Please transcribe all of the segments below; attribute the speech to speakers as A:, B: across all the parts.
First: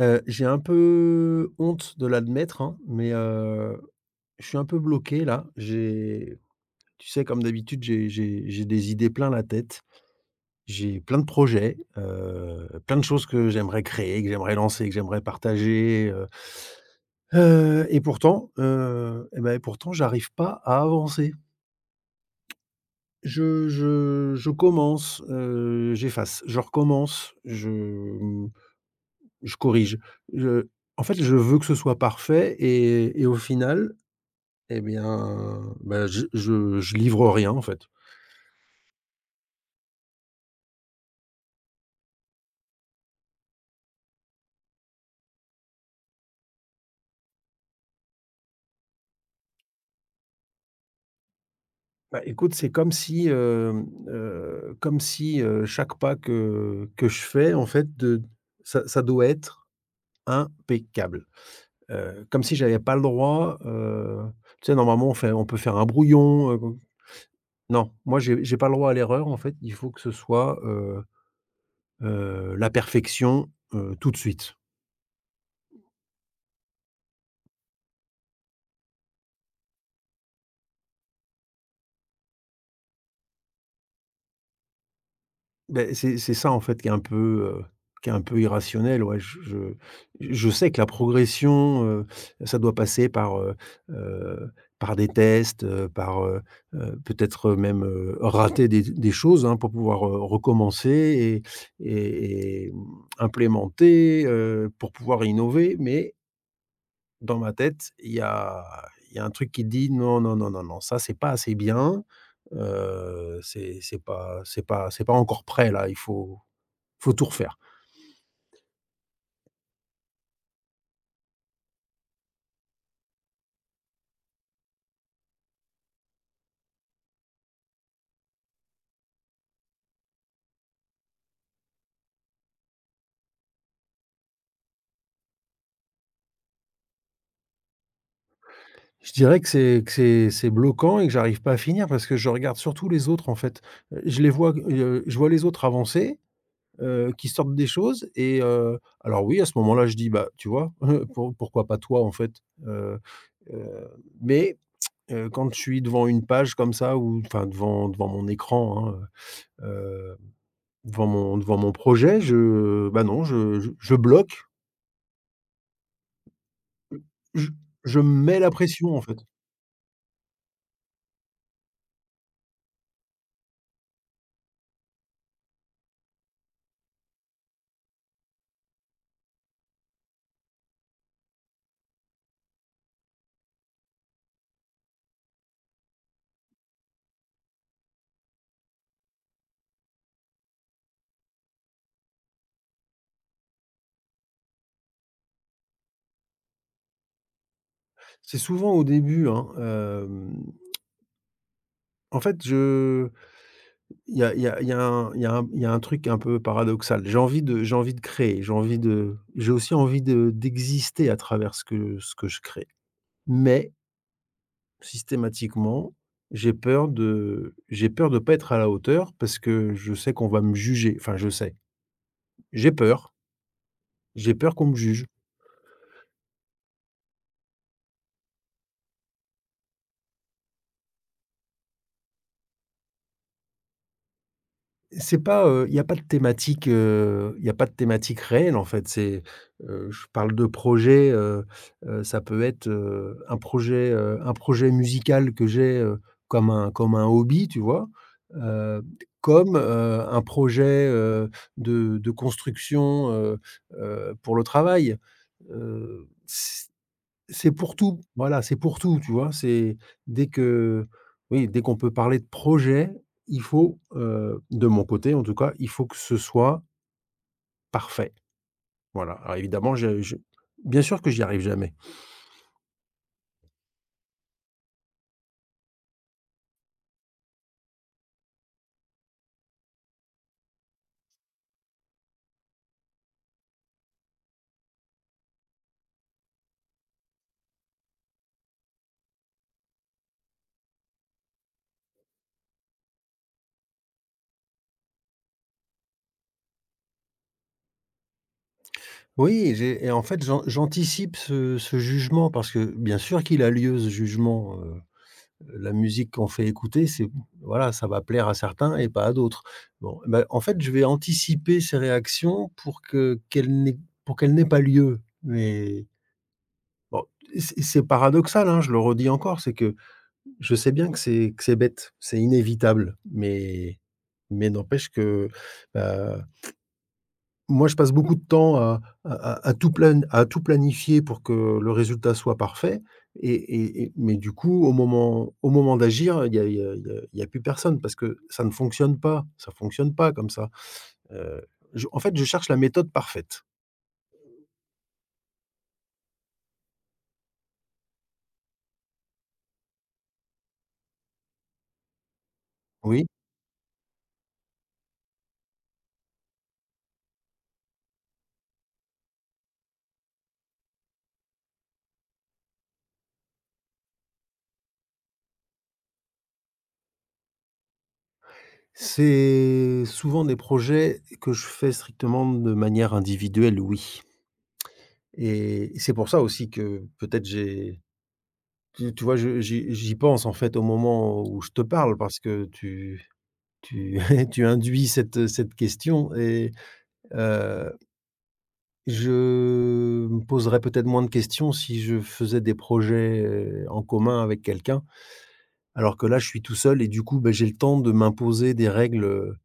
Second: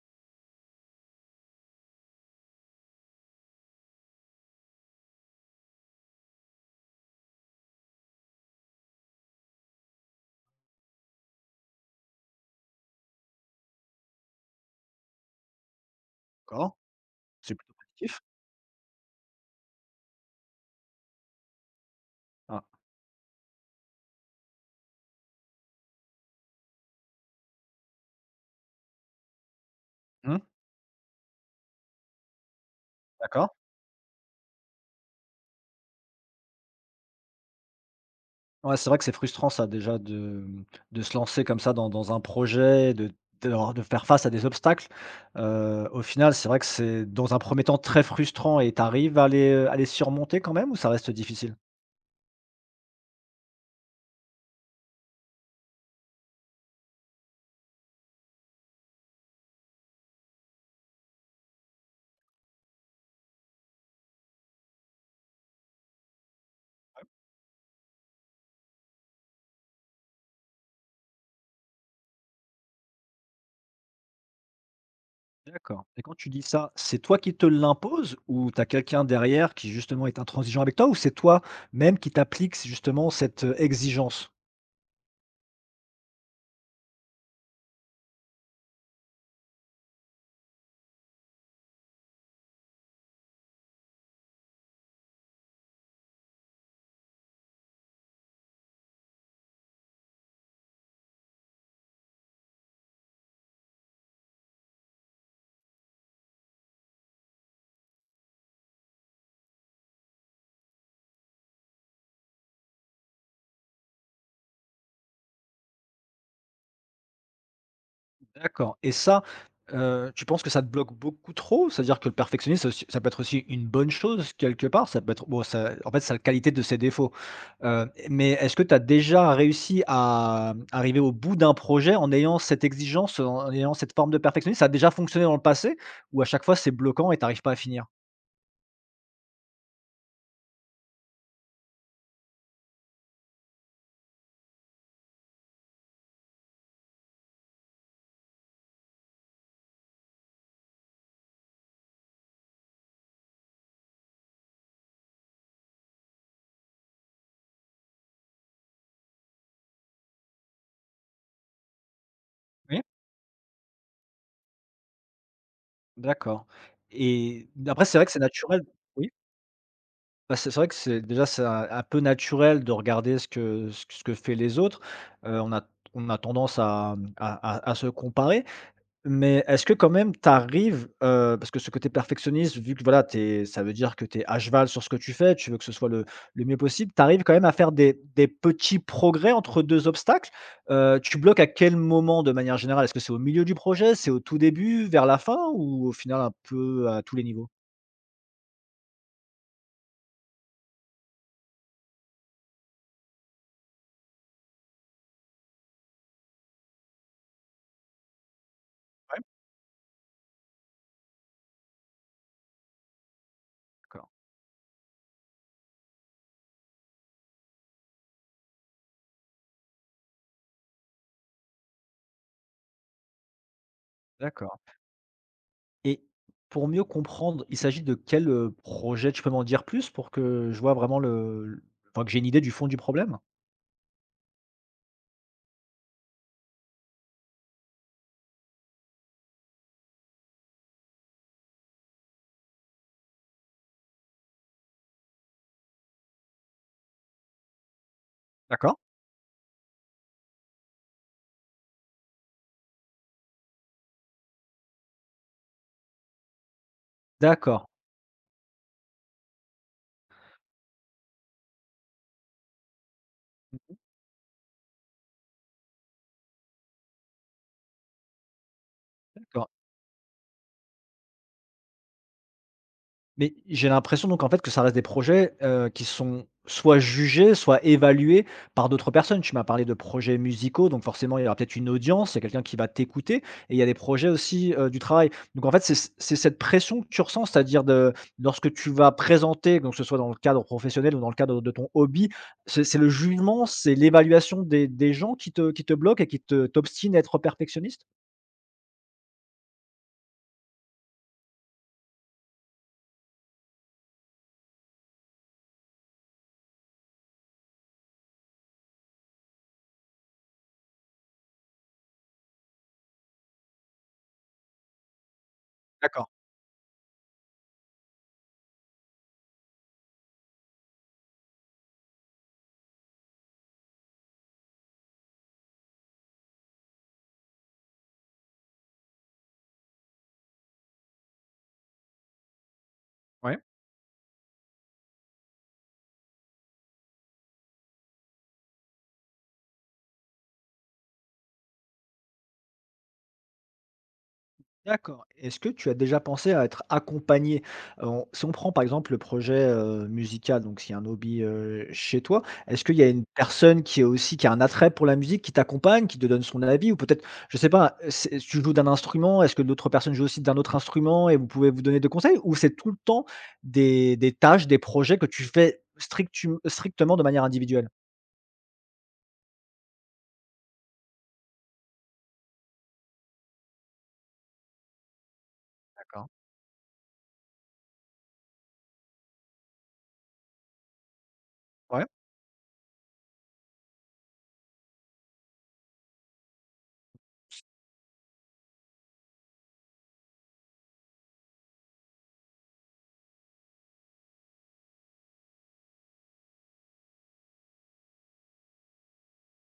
A: Heu, j'ai un peu honte de l'admettre, hein, mais, heu, je suis un peu bloqué là, j'ai, tu sais, comme d'habitude, j'ai j'ai j'ai des idées plein la tête. J'ai plein de projets, heu, plein de choses que j'aimerais créer et que j'aimerais lancer et que j'aimerais partager, heu
B: D'accord, c'est p
A: heu, et
B: tif.
A: pourtant, heu, et bah, et pourtant, j'arrive pas à avancer.
B: Ah.
A: Je je je commence, heu, j'efface, je recommence, je, mmh, je corrige,
B: Mmh.
A: je en fait, je veux que ce soit parfait et et au
B: D'accord.
A: final, et bien, bah, je je je livre rien, en fait.
B: Ouais, c'est vrai que c'est frustrant ça déjà de, mmh, de se lancer comme ça dans dans un projet de de re de faire face à des obstacles, heu, au final, c'est vrai que c'est dans un 1er temps très frustrant et tu arrives à les, heu, à les surmonter quand même ou ça reste difficile?
A: Bah écoute, c'est comme si, hem, heu, comme si, heu, chaque pas que que je fais, en fait, de ça ça doit être impeccable. Heu, comme si j'avais pas le droit, heu, tu sais, normalement on fait on peut faire un brouillon, heu, bon. Non, moi j'ai j'ai pas le droit à l'erreur, en fait, il faut que ce soit, heu heu, la perfection, heu, tout de suite.
B: D'accord et quand tu dis ça, c'est toi qui te l'imposes ou tu as quelqu'un derrière qui justement est intransigeant avec toi ou c'est toi même qui t'appliques s justement cette, heu, exigence?
A: Beh, c'est c'est ça, en fait, qui est un peu, heu, qui est un peu irrationnel. Ouais j je j je sais que la progression, heu, ça doit passer par, heu heu, par des tests, heu, par, heu heu, peut-être même, heu, rater des z des choses, hein, pour pouvoir, heu, recommencer et et et, mmh, implémenter, heu, pour pouvoir innover. Mais dans ma tête, il y a il y a un truc qui dit: «Non, non, non, non, non, ça c'est pas assez bien, heu, c'est c'est pas c'est pas c'est pas encore prêt, là, il faut il faut tout refaire».
B: D'accord et ça, heu, tu penses que ça te bloque beaucoup trop? C'est-à-dire que le perfectionnisme, c'est aussi ça peut être aussi une bonne chose quelque part, ça peut être bon ça, en fait, ça a la qualité de ses défauts, heu, et mais, est-ce que tu as déjà réussi à arriver au bout d'un projet en ayant cette exigence, heu, en ayant cette forme de perfectionnisme? Ça a déjà fonctionné dans le passé ou à chaque fois c'est bloquant et tu arrives pas à finir?
A: Je dirais que c'est que c'est c'est bloquant et que j'arrive pas à finir parce que je regarde surtout les autres en fait, heu, je les vois, g heu, je vois les autres avancer, heu, qui sortent des choses, et heu, alors oui, à ce moment-là, je dis: «Bah, tu vois, heu, pour pourquoi pas toi, en fait?» heu heu, mais, heu, quand je suis devant une page comme ça ou enfin devant devant mon écran, hein, heu heu, devant mon devant mon projet,
B: Oui.
A: je, bah, non, je je je bloque.
B: D'accord et
A: Je
B: d après c'est
A: je
B: vrai
A: me
B: que c'est
A: mets la
B: naturel
A: pression, en
B: oui?
A: fait.
B: Bah, c'est c'est vrai que, c'est déjà c'est un un peu naturel de regarder ce que ce q ce que fait les autres, heu, on a t on a tendance à, mmh, à à à se comparer mais, est-ce que quand même tu arrives, heu parce que ce côté perfectionniste, vu que, voilà, tu es ça veut dire que tu es à cheval sur ce que tu fais. Tu veux que ce soit le le mieux possible. Tu arrives quand même à faire des des petits progrès entre 2 obstacles? Heu, tu bloques à quel moment de manière générale? Est-ce que c'est au milieu du projet, c'est au tout début, vers la fin ou au final un peu, à tous les niveaux?
A: C'est souvent au début, hein, hem. En fait, je il y a il y a il y a un il y a un m il y a un truc un peu paradoxal. J'ai envie de j'ai envie de créer, j'ai envie de
B: Ouais.
A: j'ai aussi envie de d'exister à travers ce que ce que je crée. Mais
B: D'accord.
A: systématiquement, j'ai peur de j'ai peur de pas être à la hauteur, parce que je sais qu'on va me juger, enfin, je sais. J'ai peur. J'ai peur
B: D'accord.
A: qu'on me juge.
B: Et pour mieux comprendre, il s'agit de quel, heu, projet? Tu peux m'en dire plus pour que je vois vraiment le l enfin que j'ai une idée du fond du problème?
A: C'est pas, heu, il y a pas de thématique, heu, il y a pas de thématique réelle en fait, c'est, heu, je parle de projet, heu heu, ça peut être, heu, un projet, heu, un projet musical que j'ai, heu, comme un comme un hobby tu vois?
B: D'accord.
A: Heu, comme, heu, un projet, heu, de de construction, heu heu, pour le travail, heu, c c'est
B: D'accord.
A: pour tout, voilà, c'est pour tout, tu vois? C'est dès que oui, dès qu'on peut parler de projet, il
B: Mmh mh.
A: faut, heu, de mon côté en tout cas, il faut que ce soit Parfait. Voilà, alors
B: D'accord.
A: évidemment je je bien sûr que j'y arrive jamais.
B: Mais j'ai l'impression donc en fait, que ça reste des projets, heu, qui sont soit jugés, soit évalués par d'autres personnes. Tu m'as parlé de projets musicaux donc forcément il y aura peut-être une audience, il y a quelqu'un qui va t'écouter et il y a des projets aussi, heu, du travail, donc en fait, c'est c'est cette pression que tu ressens, c'est-à-dire de lorsque tu vas présenter donc que ce soit dans le cadre professionnel ou dans le cadre de ton hobby, c'est c'est le jugement, c'est l'évaluation des des gens qui te qui te bloque et qui te t'obstine à être perfectionniste?
A: Oui, j'ai et en fait, j'an j'anticipe ce ce jugement parce que, bien sûr qu'il a lieu ce jugement, heu heu, la musique qu'on fait écouter c'est, voilà, ça va plaire à certains et pas à d'autres, bon. Bah en fait, je vais anticiper ces réactions pour que qu'elles n'aient pour qu'elle n'aient pas lieu mais
B: D'accord.
A: bon, et c c'est paradoxal, hein, je le redis encore, c'est que, je sais bien que c'est que c'est bête, c'est inévitable, mais mais n'empêche que, bah, moi, je passe beaucoup de temps à à à à tout plane à tout planifier pour que le résultat soit parfait et
B: Ouais.
A: et et mais du coup, au moment au moment d'agir, il y a il y a il y a il y a plus personne parce que, ça ne fonctionne pas, ça ne fonctionne pas comme ça, heu, je en fait, je cherche la méthode parfaite.
B: D'accord. Est-ce que tu as déjà pensé à être accompagné, heu, on si on prend, par exemple, le projet, heu, musical, donc ce qui est un hobby, heu, chez toi, est-ce qu'il y a une
A: Oui.
B: personne qui est aussi qui a un attrait pour la musique, qui t'accompagne, qui te donne son avis ou peut-être, je sais pas, heu, c'est tu joues d'un instrument, est-ce que d'autres personnes jouent aussi d'un autre instrument et vous pouvez vous donner des conseils ou c'est tout le temps des des tâches, des projets que tu fais strictum strictement de manière individuelle?
A: C'est souvent des projets que je fais strictement de manière individuelle, oui. Et et c'est
B: D'accord.
A: pour ça aussi que peut-être j'ai tu tu vois, je j'y j'y pense, en fait, au moment où je te
B: Ouais.
A: parle parce que tu tu tu induis cette, heu, cette question et heu je me poserais peut-être moins de questions si je faisais des projets en commun avec quelqu'un. Alors que là, je suis tout seul et du coup, beh, j'ai le temps de m'imposer des règles, heu,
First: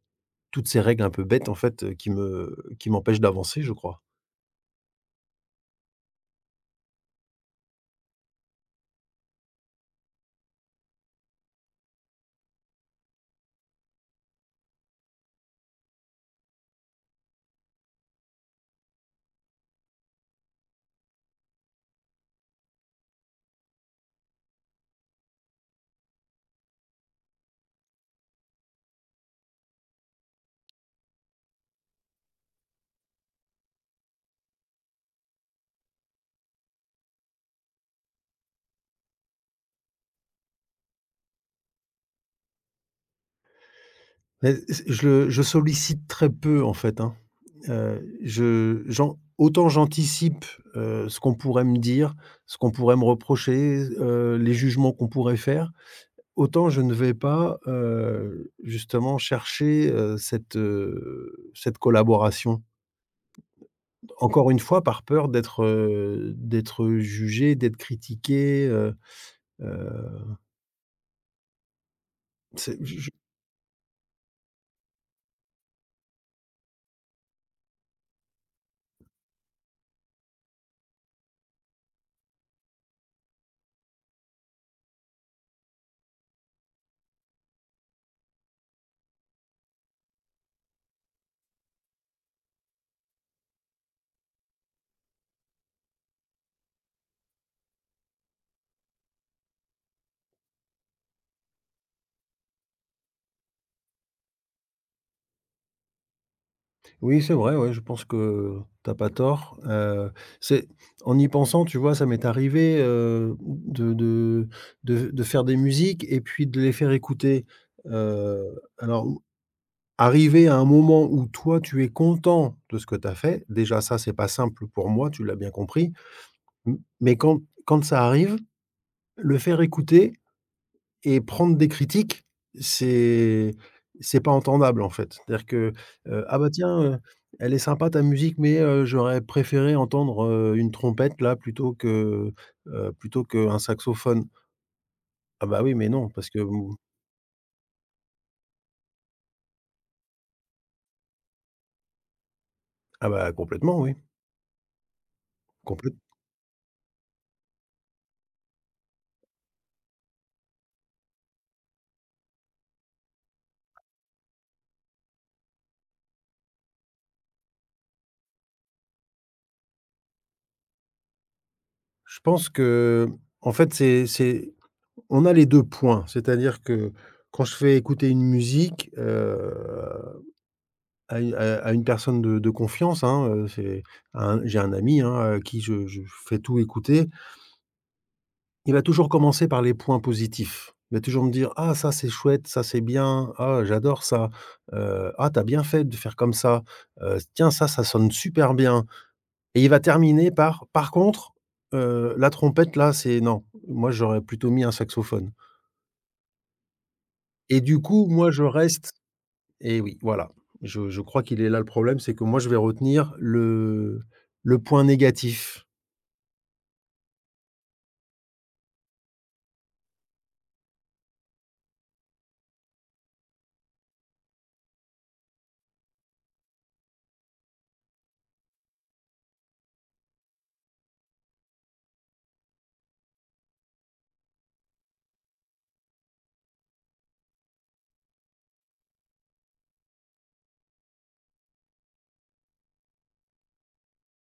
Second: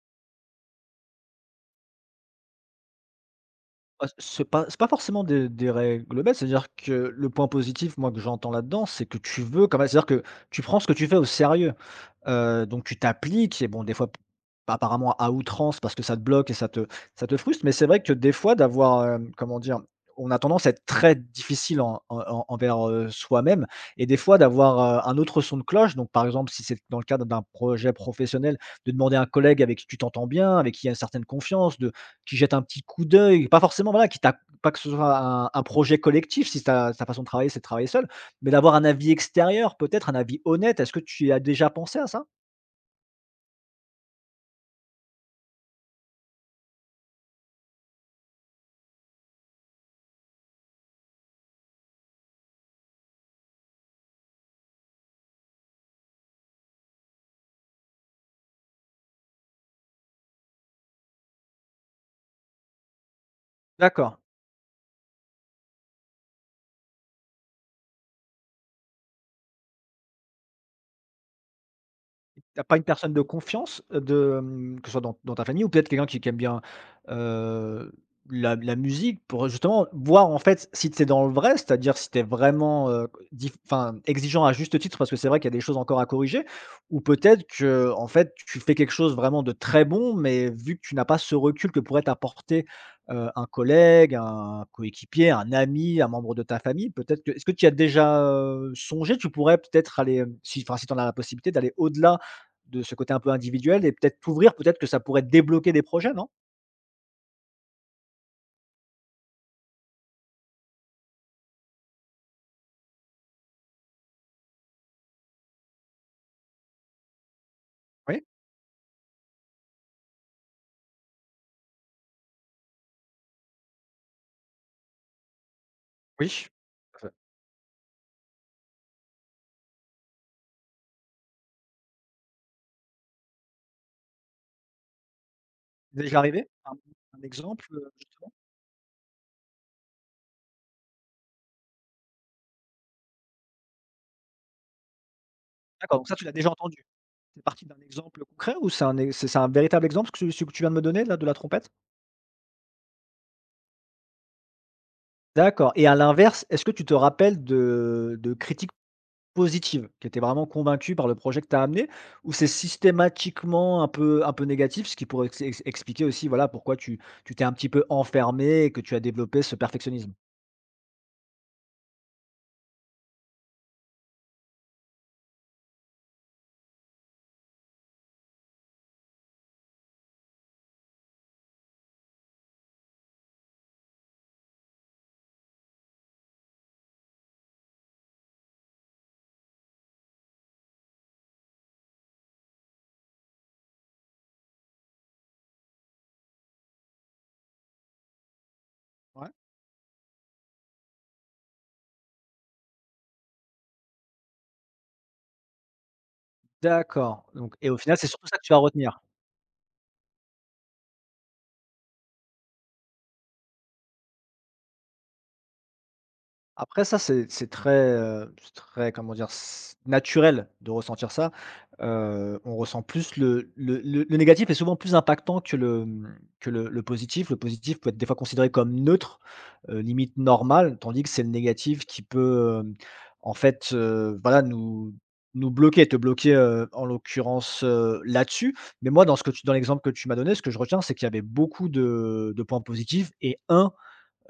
A: toutes ces règles un peu bêtes, en fait, qui me qui m'empêchent d'avancer, je crois.
B: Ouais, ce pas c'est pas forcément des des règles bêtes. C'est-à-dire que le point positif, moi, que j'entends là-dedans, c'est que tu veux quand même. C'est-à-dire que tu prends ce que tu fais au sérieux, heu, donc tu t'appliques et bon, des fois p apparemment à outrance parce que ça te bloque et ça te ça te frustre. Mais c'est vrai que des fois, d'avoir, hem, comment dire? On a tendance à être très difficile en, heu, en envers, heu, soi-même et des fois, d'avoir, heu, un autre son de cloche. Donc, par exemple, si c'est l dans le cadre d'un projet professionnel, de demander à un collègue avec qui tu t'entends bien, avec qui il y a une certaine confiance, de qui jette un petit coup d'œil. Pas forcément, voilà, qui ta pas que ce soit un un projet collectif si ta ta façon de travailler, c'est de travailler seul, mais d'avoir un avis extérieur, peut-être un avis honnête. Est-ce que tu y as déjà pensé à ça?
A: Mais, s je le je sollicite très peu en fait, hein. Heu, je j'en autant j'anticipe, heu, ce qu'on pourrait me dire, ce qu'on pourrait me reprocher, heu, les jugements qu'on pourrait faire, autant je ne vais pas, heu, justement, chercher, heu, cette, heu, cette collaboration.
B: D'accord.
A: Encore une fois par peur d'être, heu, d'être jugé, d'être critiqué, heu heu
B: Tu as pas
A: C'est
B: une
A: je je
B: personne de confiance, heu, de, hem, que ce soit dans dans ta famille ou peut-être quelqu'un qui qui aime bien, heu, la la musique pour, heu, justement voir en fait, si tu es dans le vrai, c'est-à-dire, si tu es vraiment, heu, q dif enfin, exigeant à juste titre, parce que c'est vrai qu'il y a des choses encore à corriger, ou peut-être, qu'en fait, tu fais quelque chose vraiment de très bon, mais vu que tu n'as pas ce recul que pourrait t'apporter, heu, un collègue, un coéquipier, un ami, un membre de ta famille, peut-être que est-ce que t'y as déjà, heu, songé? Tu pourrais peut-être aller, hem, si enfin, si tu en as la possibilité, d'aller au-delà de ce côté un peu individuel et peut-être t'ouvrir, peut-être que ça pourrait débloquer des projets, non?
A: Oui, c'est vrai ouais, je pense que tu as pas tort, heu, c'est en y pensant, tu vois, ça m'est arrivé, heu, mmh, de de de v de faire des musiques et puis de les faire écouter,
B: Ouais.
A: heu, alors ou arrivé à un moment où toi tu es content de ce que tu as fait. Déjà ça, c'est pas simple pour moi, tu l'as bien compris.
B: Oui,
A: M
B: heu
A: mais quand quand ça arrive, le faire écouter et prendre des critiques, c'est c'est pas entendable en fait. C'est-à-dire que,
B: Déjà
A: heu: «Ah
B: arrivé?
A: bah
B: Un, mmh,
A: tiens, heu,
B: un
A: elle est
B: exemple,
A: sympa
B: heu,
A: ta
B: justement?
A: musique, mais heu, j'aurais préféré entendre, heu, une trompette là, plutôt que, heu, plutôt qu'un saxophone». Ah bah oui, mais
B: D'accord, donc
A: non,
B: ça tu
A: parce
B: l'as
A: que
B: déjà
A: mmh
B: entendu? Il fait partie d'un exemple, heu, concret? Ou c'est un e c'est c'est un véritable exemple q ce ce que tu viens de me donner là, de la trompette?
A: Ah bah complètement oui.
B: D'accord et à
A: Complète
B: l'inverse, est-ce que tu te rappelles de de critiques positives, qui étaient vraiment convaincu par le projet que tu as amené? Ou c'est systématiquement un peu un peu négatif? Ce qui pourrait ex ex expliquer aussi, voilà, pourquoi tu tu t'es un petit peu enfermé et que tu as développé ce perfectionnisme.
A: Je pense que, hem, en fait, c'est c'est, on a les 2 points, c'est-à-dire que quand je fais écouter une musique, heu, à u à à une personne de de confiance, hein, heu, c'est un j'ai un ami, hein, à qui je je fais tout écouter. Il va toujours commencer par les points positifs. Il va toujours me dire: «Ah ça c'est chouette, ça c'est bien, ah j'adore ça. Heu, ah, tu as bien fait de faire comme ça. Heu, s tiens, ça, ça sonne super bien».
B: Ouais.
A: Et il va terminer par: «Par contre, heu, la trompette là, c'est non, moi j'aurais plutôt mis un saxophone».
B: D'accord, donc
A: Et
B: et au
A: du
B: final,
A: coup,
B: c'est surtout
A: moi
B: ça que
A: je
B: tu vas
A: reste
B: retenir?
A: et oui, voilà, je je crois qu'il est là le problème, c'est que moi je vais retenir le le point négatif.
B: Après ça c'est c'est très, heu, c'est très, comment dire? C naturel de ressentir ça, heu, on ressent plus le le le le négatif est souvent plus impactant que le, hem, que le le positif. Le positif peut être des fois considéré comme neutre, heu, limite normal. Tandis que c'est le négatif qui peut, hem, en fait, heu, voilà nous nous bloquer, te bloquer, heu, en l'occurrence, heu, là-dessus. Mais moi dans ce que tu dans l'exemple que tu m'as donné, ce que je retiens c'est qu'il y avait beaucoup de de points positifs et 1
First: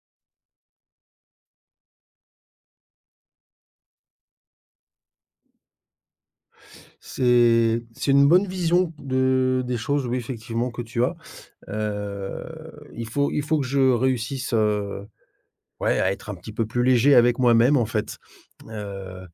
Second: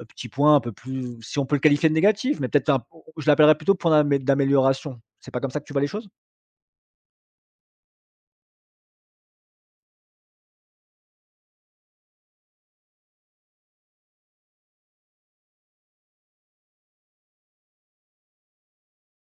B: petit point, un peu plus si on peut le qualifier de négatif, mais peut-être un p au au je l'appellerais plutôt point d'amé d'amélioration. C'est pas comme ça que tu vois les choses?
A: C'est c'est une bonne vision de des choses, oui, effectivement que tu as, heu, il faut il faut que je réussisse, heu, ouais à être un petit peu plus léger avec moi-même en fait. Heu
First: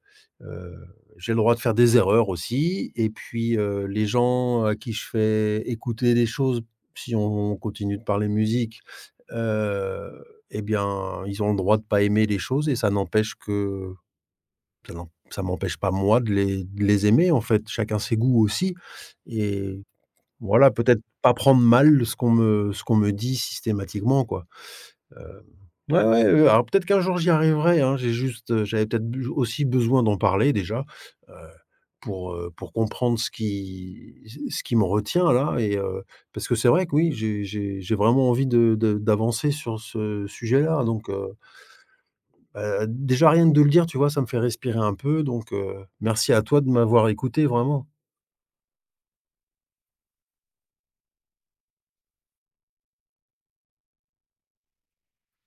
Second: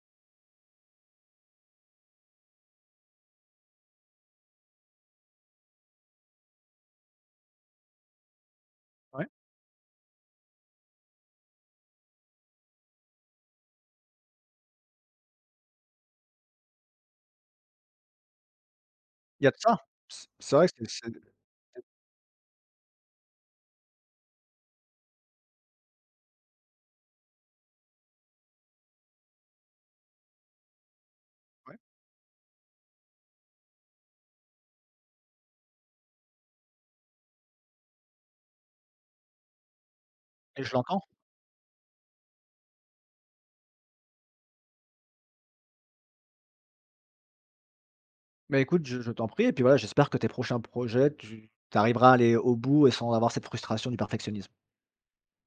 A: heu, j'ai le droit de faire des erreurs aussi et puis, heu, les gens à qui je fais écouter des choses, si on continue de parler musique,
B: Ouais.
A: heu, et bien, ils ont le droit de pas aimer les choses et ça n'empêche que, ça n'em ça m'empêche pas moi de les de les aimer, en fait, chacun ses goûts aussi
B: Il y a de ça,
A: et
B: c c'est vrai
A: voilà,
B: que c'est
A: peut-être
B: c'est d
A: pas prendre mal ce qu'on me ce qu'on me dit systématiquement, quoi. Hem, ouais ouais, heu, alors peut-être qu'un jour j'y arriverai hein, j'ai juste, heu, j'avais peut-être buj aussi besoin d'en parler déjà, heu,
B: Ouais.
A: pour, heu, pour comprendre ce qui ce ce qui me retient là et heu, parce que c'est vrai que oui, j'ai j'ai j'ai vraiment envie de de d'avancer sur ce
B: Et je
A: sujet-là
B: l'entends.
A: donc, heu bah, déjà rien que de le dire tu vois, ça me fait respirer un peu donc, heu, merci à toi de m'avoir écouté vraiment.
B: Mais écoute, je je t'en prie et puis, voilà, j'espère que tes prochains projets tu tu arriveras à aller au bout et sans avoir cette frustration du perfectionnisme.